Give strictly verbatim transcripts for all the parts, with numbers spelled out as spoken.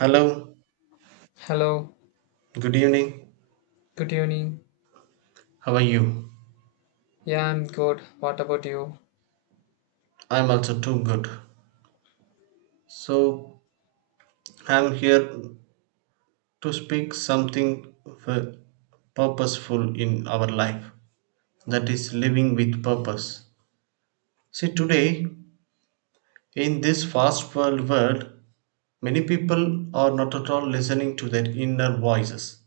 Hello, Hello, good evening. good evening. How are you? Yeah, I'm good. What about you? I'm also too good. So, I'm here to speak something f- purposeful in our life, that is, living with purpose. See, today, in this fast world world, many people are not at all listening to their inner voices.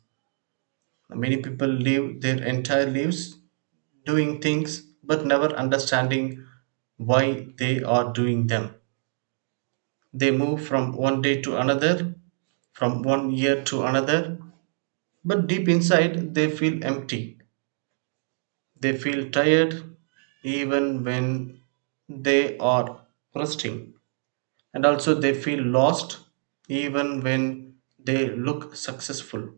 Many people live their entire lives doing things but never understanding why they are doing them. They move from one day to another, from one year to another, but deep inside they feel empty. They feel tired even when they are resting, and also they feel lost even when they look successful.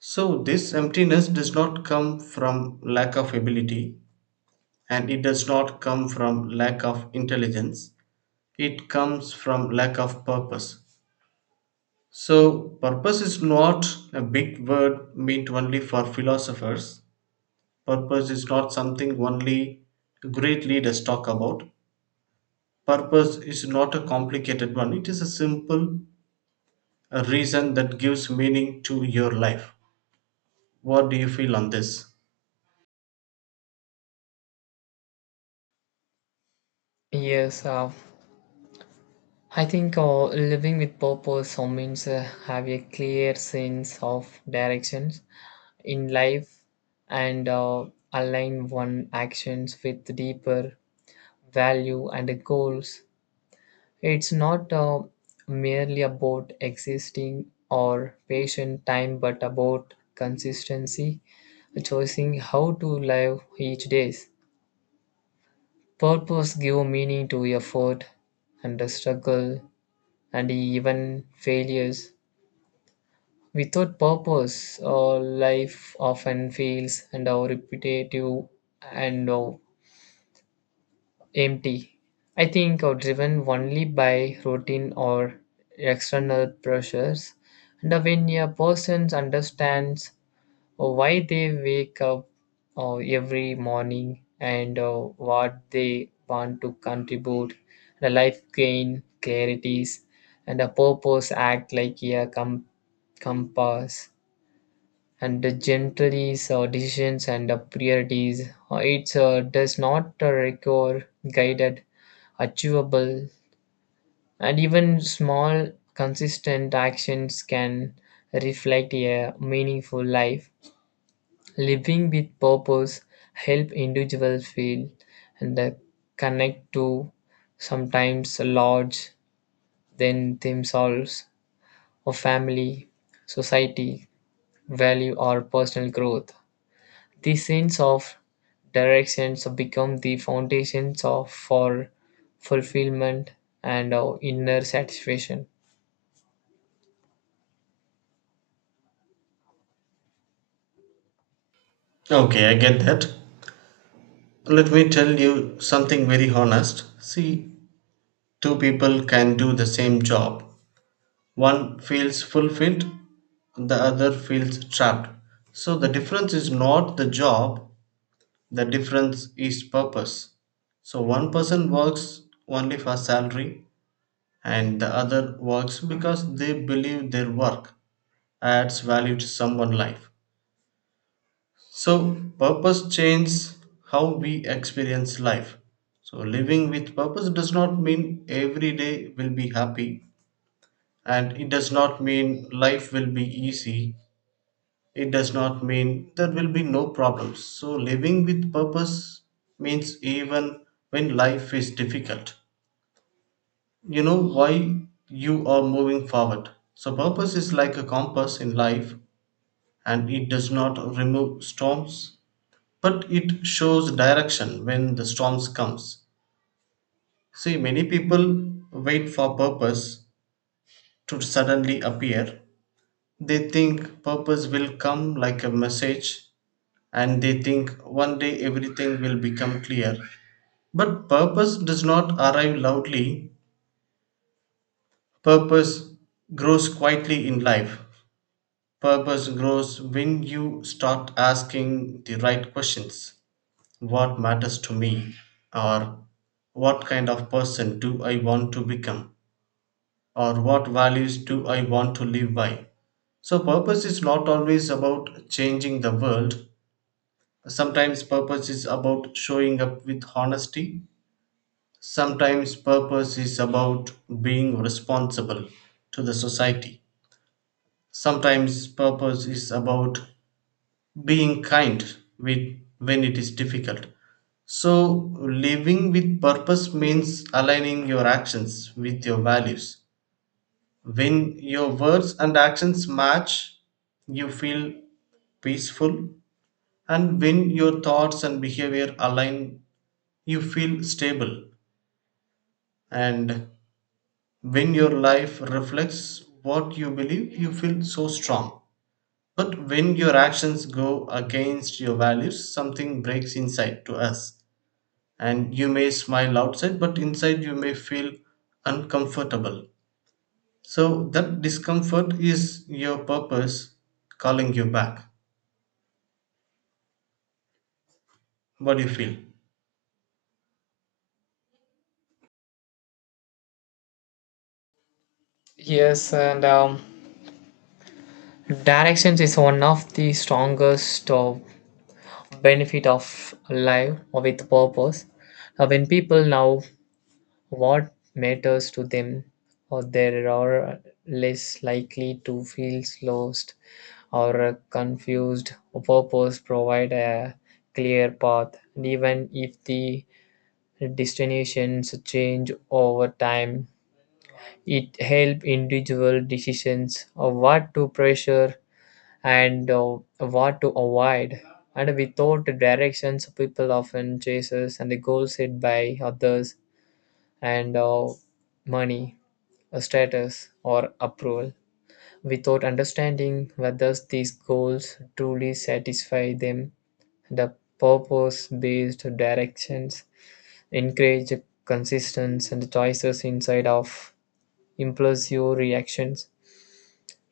So, this emptiness does not come from lack of ability, and it does not come from lack of intelligence, it comes from lack of purpose. So, purpose is not a big word meant only for philosophers. Purpose is not something only great leaders talk about. Purpose is not a complicated one, it is a simple a reason that gives meaning to your life. What do you feel on this? Yes, uh, I think uh, living with purpose uh, means uh, have a clear sense of directions in life and uh, align one actions with deeper value and goals. It's not uh, merely about existing or patient time, but about consistency, choosing how to live each day. Purpose give meaning to effort and the struggle and even failures. Without purpose, our life often feels and our repetitive and uh, empty. I think are driven only by routine or external pressures. And when a person understands uh, why they wake up uh, every morning and uh, what they want to contribute the life gain clarities and a purpose act like a com- compass and the gentries or decisions and the priorities uh, it uh, does not uh, require guided achievable and even small consistent actions can reflect a meaningful life. Living with purpose help individuals feel and uh, connect to sometimes large than themselves or family, society, value or personal growth. The sense of directions become the foundations of for fulfillment and uh, inner satisfaction. Okay, I get that. Let me tell you something very honest. See, two people can do the same job. One feels fulfilled, the other feels trapped. So the difference is not the job, the difference is purpose. So one person works only for salary, and the other works because they believe their work adds value to someone's life. So purpose changes how we experience life. So living with purpose does not mean every day will be happy, and it does not mean life will be easy. It does not mean there will be no problems. So, living with purpose means even when life is difficult, you know why you are moving forward. So, purpose is like a compass in life, and it does not remove storms but it shows direction when the storms comes. See, many people wait for purpose to suddenly appear. They think purpose will come like a message, and they think one day everything will become clear. But purpose does not arrive loudly, purpose grows quietly in life. Purpose grows when you start asking the right questions. What matters to me? Or what kind of person do I want to become? Or what values do I want to live by? So, purpose is not always about changing the world. Sometimes, purpose is about showing up with honesty. Sometimes purpose is about being responsible to the society. Sometimes purpose is about being kind with, when it is difficult. So, living with purpose means aligning your actions with your values. When your words and actions match, you feel peaceful, and when your thoughts and behavior align, you feel stable. And when your life reflects what you believe, you feel so strong. But when your actions go against your values, something breaks inside to us. And you may smile outside, but inside you may feel uncomfortable. So that discomfort is your purpose calling you back. What do you feel? Yes, and um, directions is one of the strongest uh, benefit of live with purpose. Uh, when people know what matters to them, or they are less likely to feel lost or uh, confused. Purpose provide a clear path, and even if the destinations change over time, it help individual decisions of what to pressure and uh, what to avoid. And without directions, people often chases and the goals set by others and uh, money, a status, or approval. Without understanding whether these goals truly satisfy them, the purpose-based directions encourage consistency and choices inside of impulsive reactions.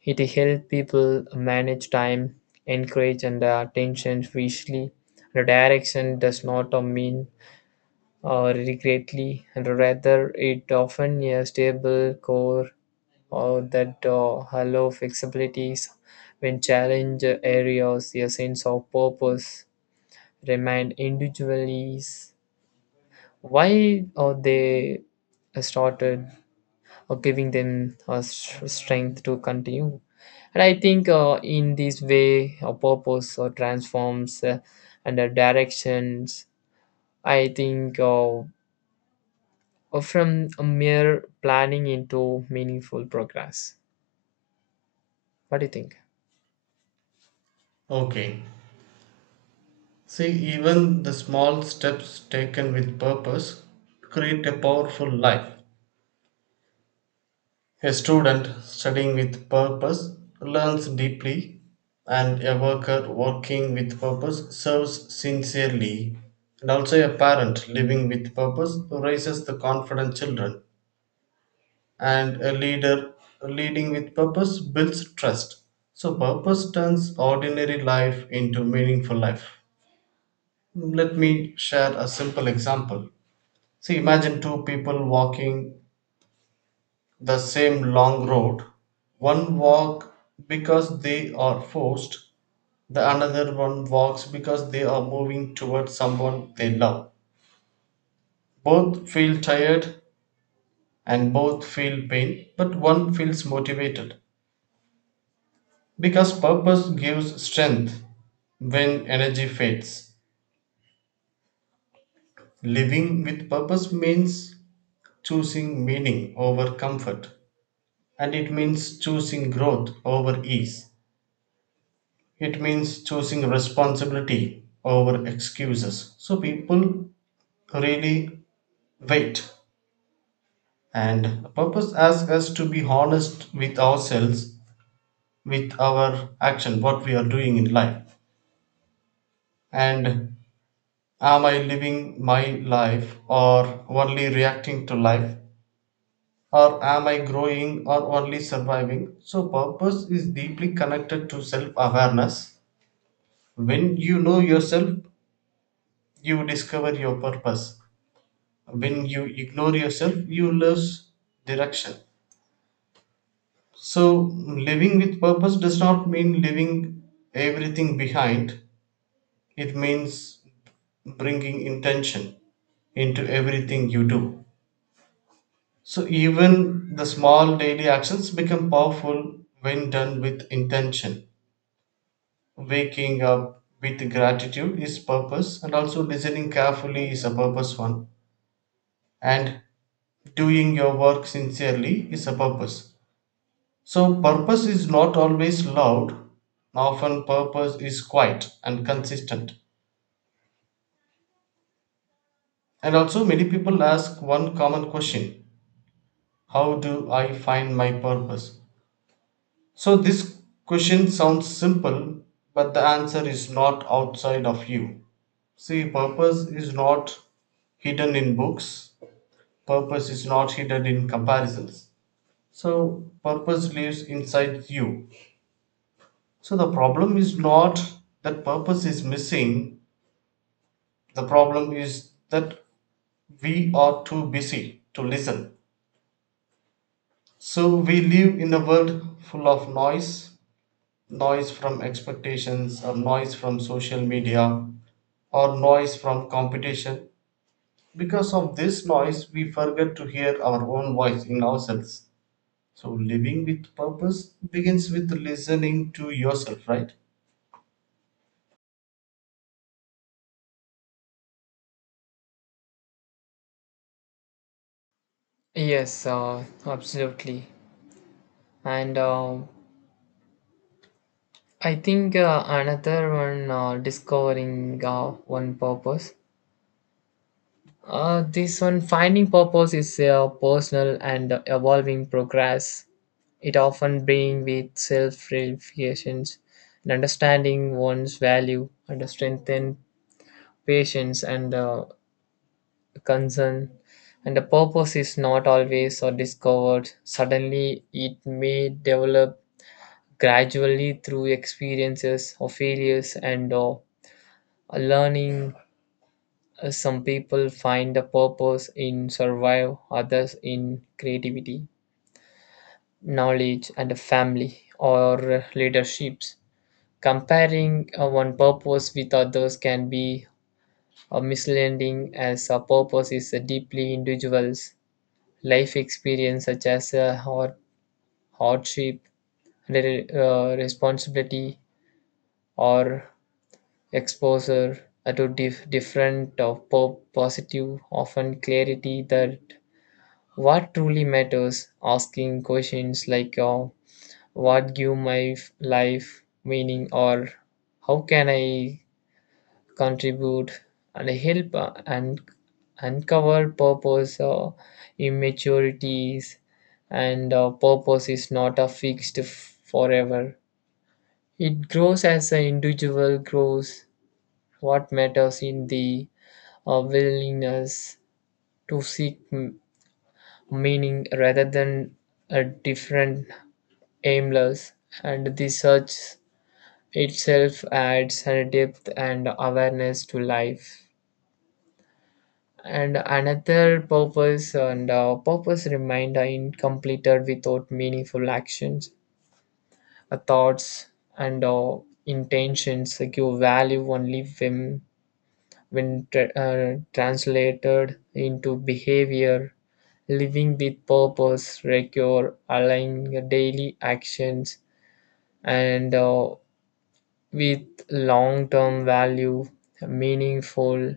It helps people manage time, encourage and uh, attention visually. Redirection does not uh, mean uh, regretly, and rather it often a stable core or that uh, allow flexibilities when challenge areas a sense of purpose remind individuals why are they started or giving them uh, s- strength to continue. And I think uh, in this way, a purpose uh, transforms uh, and uh, directions. I think uh, uh, from a mere planning into meaningful progress. What do you think? Okay. See, even the small steps taken with purpose create a powerful life. A student studying with purpose learns deeply, and a worker working with purpose serves sincerely. And also, a parent living with purpose raises the confident children, and a leader leading with purpose builds trust. So, purpose turns ordinary life into meaningful life. Let me share a simple example. See, imagine two people walking the same long road. One walk because they are forced, the another one walks because they are moving towards someone they love. Both feel tired and both feel pain, but one feels motivated because purpose gives strength when energy fades. Living with purpose means choosing meaning over comfort, and it means choosing growth over ease. It means choosing responsibility over excuses. So people really wait. And the purpose asks us to be honest with ourselves, with our action, what we are doing in life. And am I living my life or only reacting to life? Or am I growing or only surviving? So, purpose is deeply connected to self awareness. When you know yourself, you discover your purpose. When you ignore yourself, you lose direction. So, living with purpose does not mean leaving everything behind, it means bringing intention into everything you do. So even the small daily actions become powerful when done with intention. Waking up with gratitude is purpose, and also listening carefully is a purpose one, and doing your work sincerely is a purpose. So, purpose is not always loud, often, purpose is quiet and consistent. And also, many people ask one common question. How do I find my purpose? So, this question sounds simple, but the answer is not outside of you. See, purpose is not hidden in books, purpose is not hidden in comparisons. So, purpose lives inside you. So, the problem is not that purpose is missing, the problem is that we are too busy to listen. So we live in a world full of noise, noise from expectations, or noise from social media, or noise from competition. Because of this noise, we forget to hear our own voice in ourselves. So living with purpose begins with listening to yourself, right? Yes, uh, absolutely. And uh, I think uh, another one, uh, discovering uh, one purpose. Uh, this one, finding purpose, is a personal and evolving progress. It often brings with self realizations an understanding one's value, and strengthen patience and uh, concern. And the purpose is not always or discovered suddenly. It may develop gradually through experiences or failures and uh, learning. Uh, Some people find a purpose in survive, others in creativity, knowledge, and a family or leaderships. Comparing uh, one purpose with others can be uh, misleading as a purpose is a deeply individual's life experience such as a hard, hardship, re- uh, responsibility or exposure uh, to dif- different or po- positive often clarity that what truly matters asking questions like uh, what give my f- life meaning or how can I contribute and help uh, and uncover purpose uh, immaturities and uh, purpose is not a fixed f- forever. It grows as an individual grows. What matters in the uh, willingness to seek m- meaning rather than a different aimless and the search itself adds a depth and awareness to life and another purpose and uh, purpose remained incompleted without meaningful actions uh, thoughts and uh, intentions give value only when when tra- uh, translated into behavior. Living with purpose require aligning your daily actions and uh, with long-term value meaningful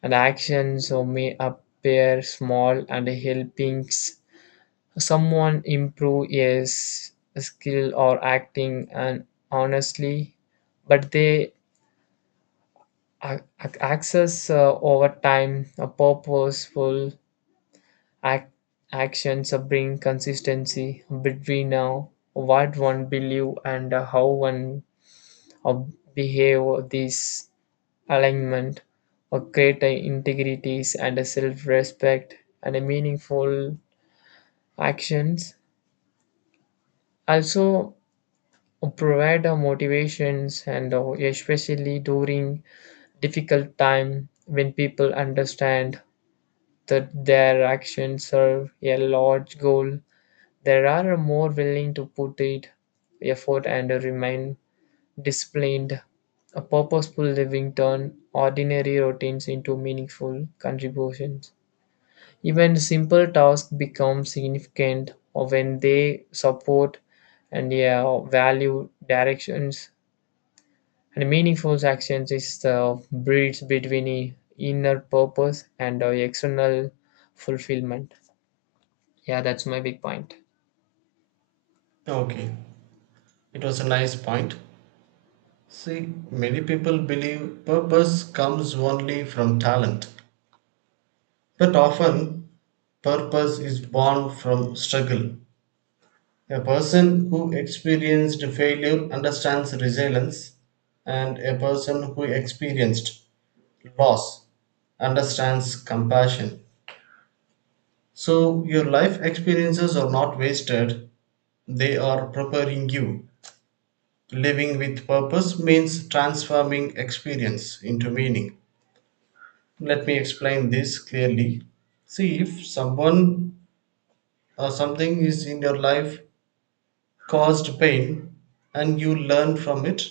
and actions so may appear small and helping someone improve yes skill or acting and honestly but they a- a- access uh, over time a purposeful ac- actions uh, bring consistency between uh, what one believe and uh, how one uh, behave. This alignment or create uh, integrities and a self-respect and a meaningful actions also provide uh, motivations and uh, especially during difficult time when people understand that their actions serve a large goal they are more willing to put it effort and remain disciplined. A purposeful living turn ordinary routines into meaningful contributions. Even simple tasks become significant when they support and yeah, value directions. And meaningful actions is the bridge between i- inner purpose and uh, external fulfillment. Yeah, that's my big point. Okay, it was a nice point. See, many people believe purpose comes only from talent, but often purpose is born from struggle. A person who experienced failure understands resilience, and a person who experienced loss understands compassion. So, your life experiences are not wasted, they are preparing you. Living with purpose means transforming experience into meaning. Let me explain this clearly. See, if someone or something is in your life caused pain, and you learn from it,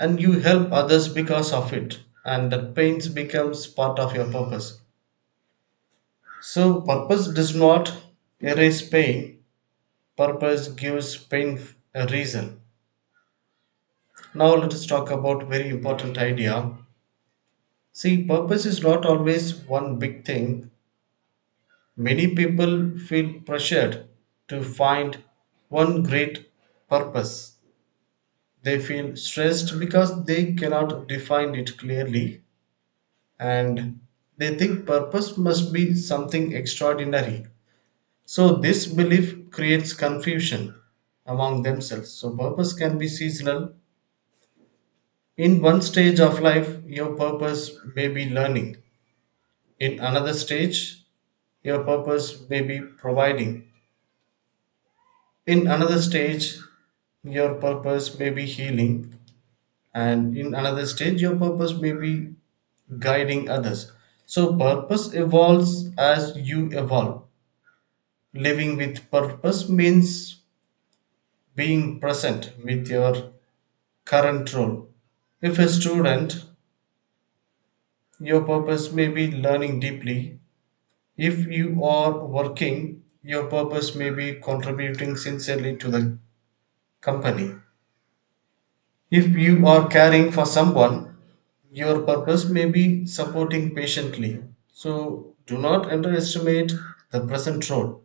and you help others because of it, and that pain becomes part of your purpose. So purpose does not erase pain, purpose gives pain a reason. Now let us talk about very important idea. See, purpose is not always one big thing. Many people feel pressured to find one great purpose. They feel stressed because they cannot define it clearly, and they think purpose must be something extraordinary. So, this belief creates confusion among themselves. So, purpose can be seasonal. In one stage of life, your purpose may be learning. In another stage, your purpose may be providing. In another stage, your purpose may be healing. And in another stage, your purpose may be guiding others. So, purpose evolves as you evolve. Living with purpose means being present with your current role. If a student, your purpose may be learning deeply. If you are working, your purpose may be contributing sincerely to the company. If you are caring for someone, your purpose may be supporting patiently. So do not underestimate the present role.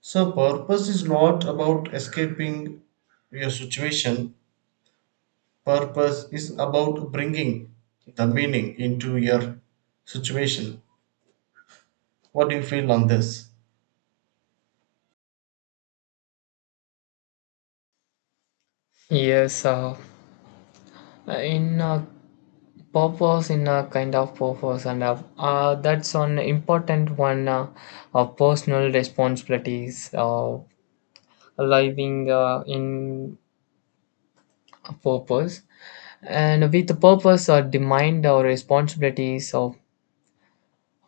So purpose is not about escaping your situation. Purpose is about bringing the meaning into your situation. What do you feel on this? Yes, uh, in a purpose, in a kind of purpose, and uh, uh, that's an important one uh, of personal responsibilities of living uh, in a purpose. And with the purpose or demand or responsibilities of,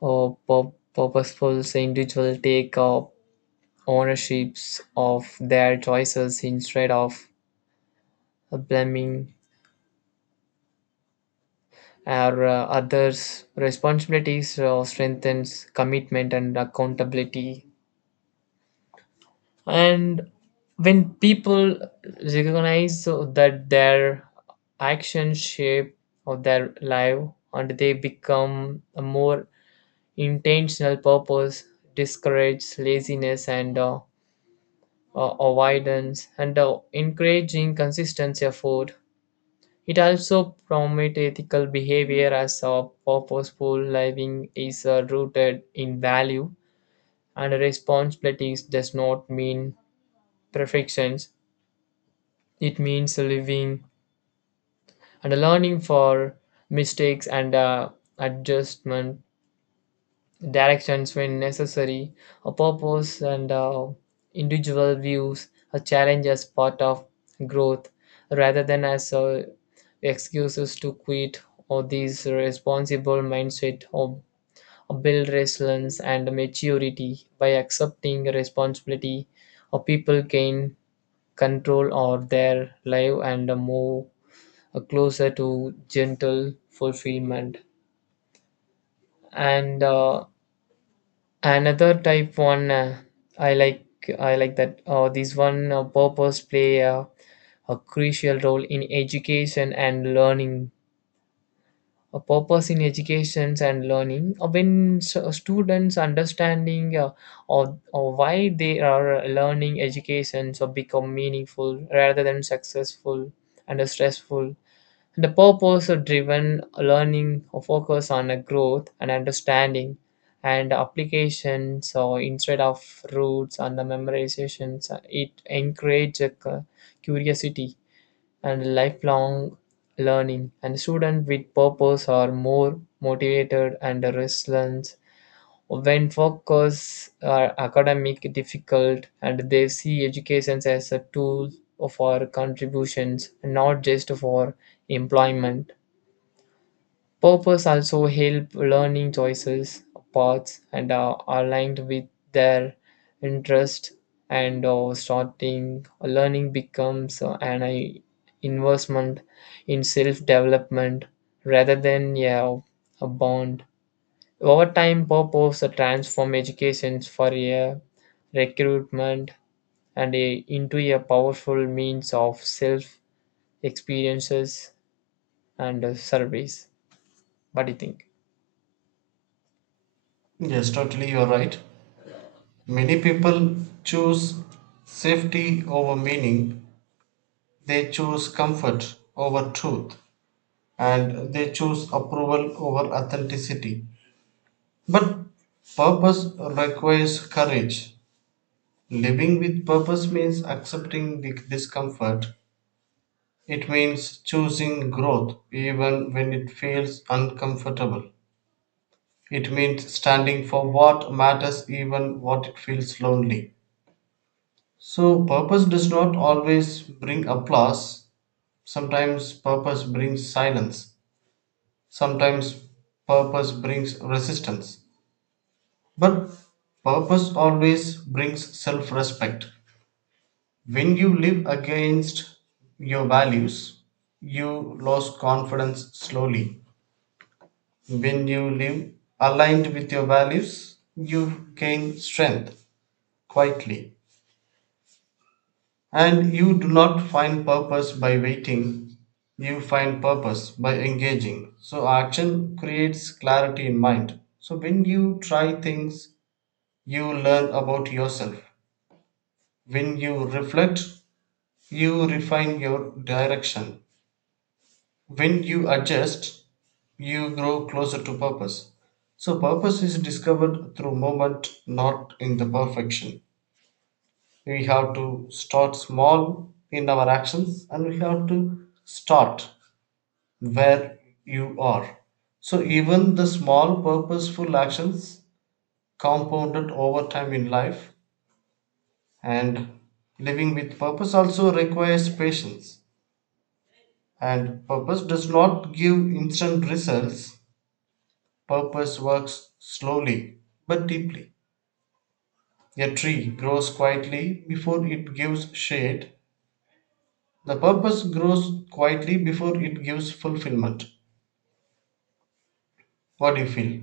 of pur- purposeful individual take up ownerships of their choices instead of blaming our uh, others responsibilities uh, strengthens commitment and accountability and when people recognize uh, that their actions shape of their life and they become a more intentional purpose discourage laziness and uh, uh, avoidance and uh, encouraging consistent effort. It also promotes ethical behavior as a purposeful living is uh, rooted in value and responsibilities does not mean perfections. It means living and learning for mistakes and uh, adjustment directions when necessary, a purpose and uh, individual views, a challenge as part of growth rather than as uh, excuses to quit or these responsible mindset or, build resilience and maturity by accepting responsibility or people gain control or their life and uh, move uh, closer to gentle fulfillment and uh, another type one uh, I like I like that uh, this one uh, purpose play uh, a crucial role in education and learning. A purpose in education and learning uh, when s- uh, students understanding uh, of, of why they are learning education so become meaningful rather than successful and stressful. The purpose driven learning focuses on a growth and understanding and application. So instead of roots and the memorizations, it encourages curiosity and lifelong learning. And students with purpose are more motivated and resilient when focus are academic difficult and they see education as a tool for contributions, not just for employment. Purpose also help learning choices, paths, and are aligned with their interest and or starting learning becomes uh, an i- investment in self development rather than yeah, a bond. Over time, purpose uh, transform education for a recruitment and a, into a powerful means of self experiences and uh, service. What do you think? Yes, totally, you're right. Many people choose safety over meaning, they choose comfort over truth, and they choose approval over authenticity. But purpose requires courage. Living with purpose means accepting the discomfort. It means choosing growth even when it feels uncomfortable. It means standing for what matters even what it feels lonely. So purpose does not always bring applause. Sometimes purpose brings silence. Sometimes purpose brings resistance. But purpose always brings self-respect. When you live against your values, you lose confidence slowly. When you live aligned with your values, you gain strength quietly. And you do not find purpose by waiting, you find purpose by engaging. So, action creates clarity in mind. So, when you try things, you learn about yourself. When you reflect, you refine your direction. When you adjust, you grow closer to purpose. So purpose is discovered through moment, not in the perfection. We have to start small in our actions, and we have to start where you are. So even the small purposeful actions compounded over time in life. And living with purpose also requires patience, and purpose does not give instant results. Purpose works slowly but deeply. A tree grows quietly before it gives shade; the purpose grows quietly before it gives fulfillment. What do you feel?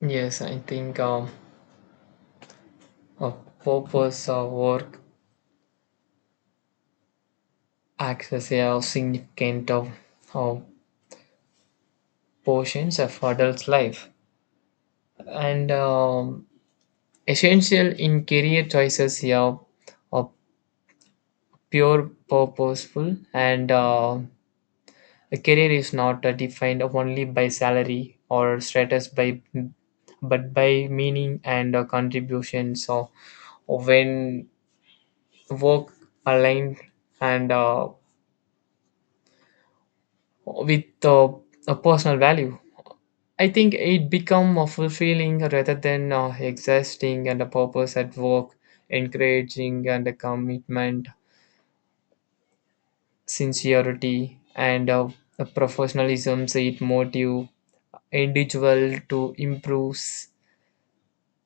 Yes, I think um, a purpose of work acts as a significant of, of portions of adult life and um, essential in career choices. Yeah, a pure purposeful and uh, a career is not uh, defined only by salary or status, by but by meaning and uh, contribution. So when work aligned and uh, with uh, a personal value. I think it become a fulfilling rather than uh, exhausting and a purpose at work, encouraging and a commitment, sincerity and uh, a professionalism. So it motive individual to improve s-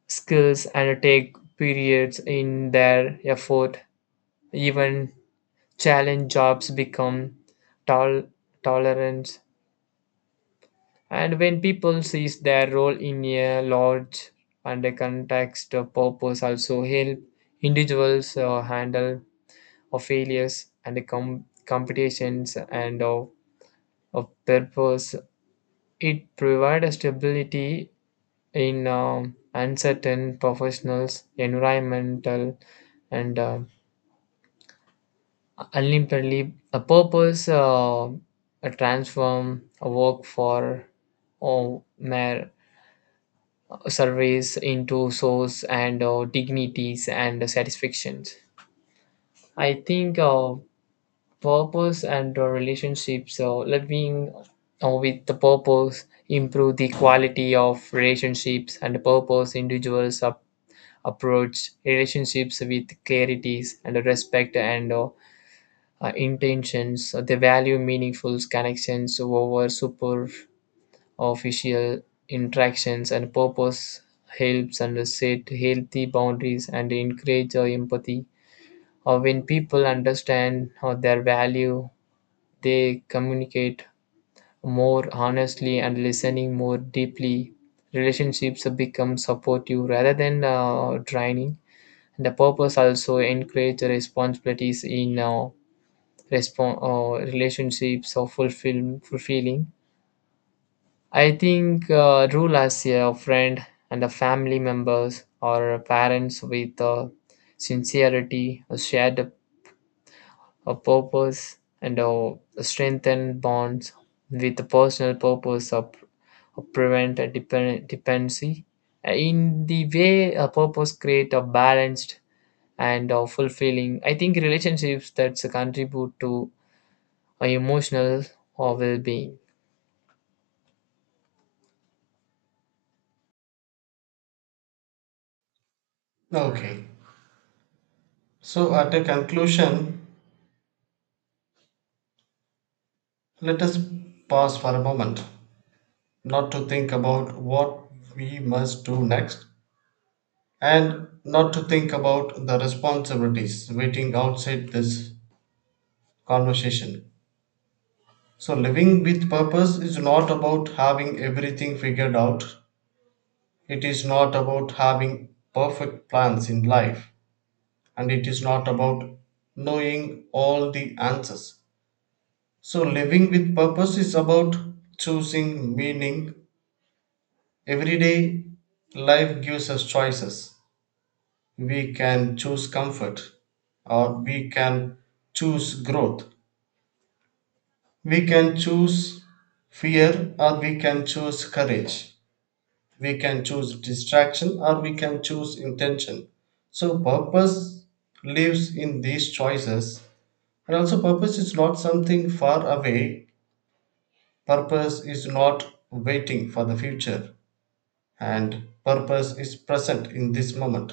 skills and take periods in their effort. Even challenge jobs become tol- tolerance. And when people sees their role in a large and a context of purpose also help individuals uh, handle of failures and com- competitions and of, of purpose. It provides stability in um, uncertain professionals, environmental and uh, ultimately a purpose uh, a transform a work for or mere surveys into souls and uh, dignities and satisfactions. I think uh, purpose and uh, relationships, uh, living uh, with the purpose, improve the quality of relationships and purpose. Individuals ap- approach relationships with clarities and respect and uh, uh, intentions. So they value meaningful connections over superficial official interactions and purpose helps and set healthy boundaries and encourage uh, empathy or when people understand uh, their value they communicate more honestly and listening more deeply relationships become supportive rather than uh, draining. The purpose also encourage responsibilities in uh, respon- uh, relationships or fulfill- fulfilling I think uh, rule as a friend and a family members or parents with uh, sincerity, a shared a purpose, and uh, a strengthened bonds with a personal purpose of, of prevent a depend, dependency. Uh, In the way a purpose create a balanced and a fulfilling, I think relationships that contribute to a emotional or well-being. Okay. So, at a conclusion, let us pause for a moment, not to think about what we must do next, and not to think about the responsibilities waiting outside this conversation. So, living with purpose is not about having everything figured out. It is not about having perfect plans in life. And it is not about knowing all the answers. So, living with purpose is about choosing meaning. Every day, life gives us choices. We can choose comfort, or we can choose growth. We can choose fear, or we can choose courage. We can choose distraction, or we can choose intention. So purpose lives in these choices. And also purpose is not something far away, purpose is not waiting for the future, and purpose is present in this moment.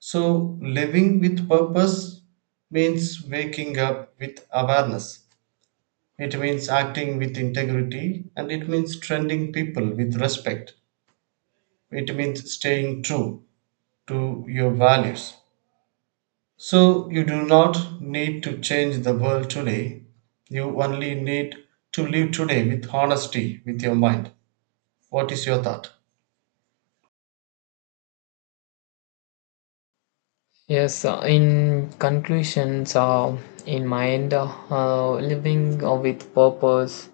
So living with purpose means waking up with awareness, it means acting with integrity, and it means treating people with respect. It means staying true to your values. So you do not need to change the world today. You only need to live today with honesty with your mind. What is your thought? Yes, uh, in conclusions, uh, in mind, uh, uh, living uh, with purpose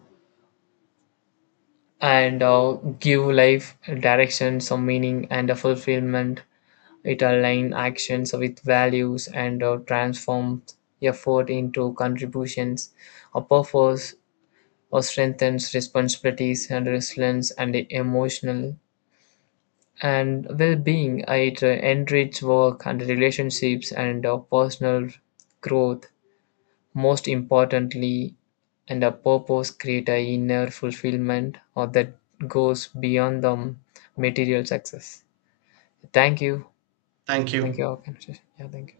and uh, give life direction, some meaning and a fulfillment. It align actions with values and uh, transform effort into contributions. A purpose uh, strengthens responsibilities and resilience and emotional and well-being. It uh, enriches work and relationships and uh, personal growth. Most importantly, and a purpose create a inner fulfillment or that goes beyond the material success. Thank you. Thank Thank you. you. Our conversation. Yeah, thank you.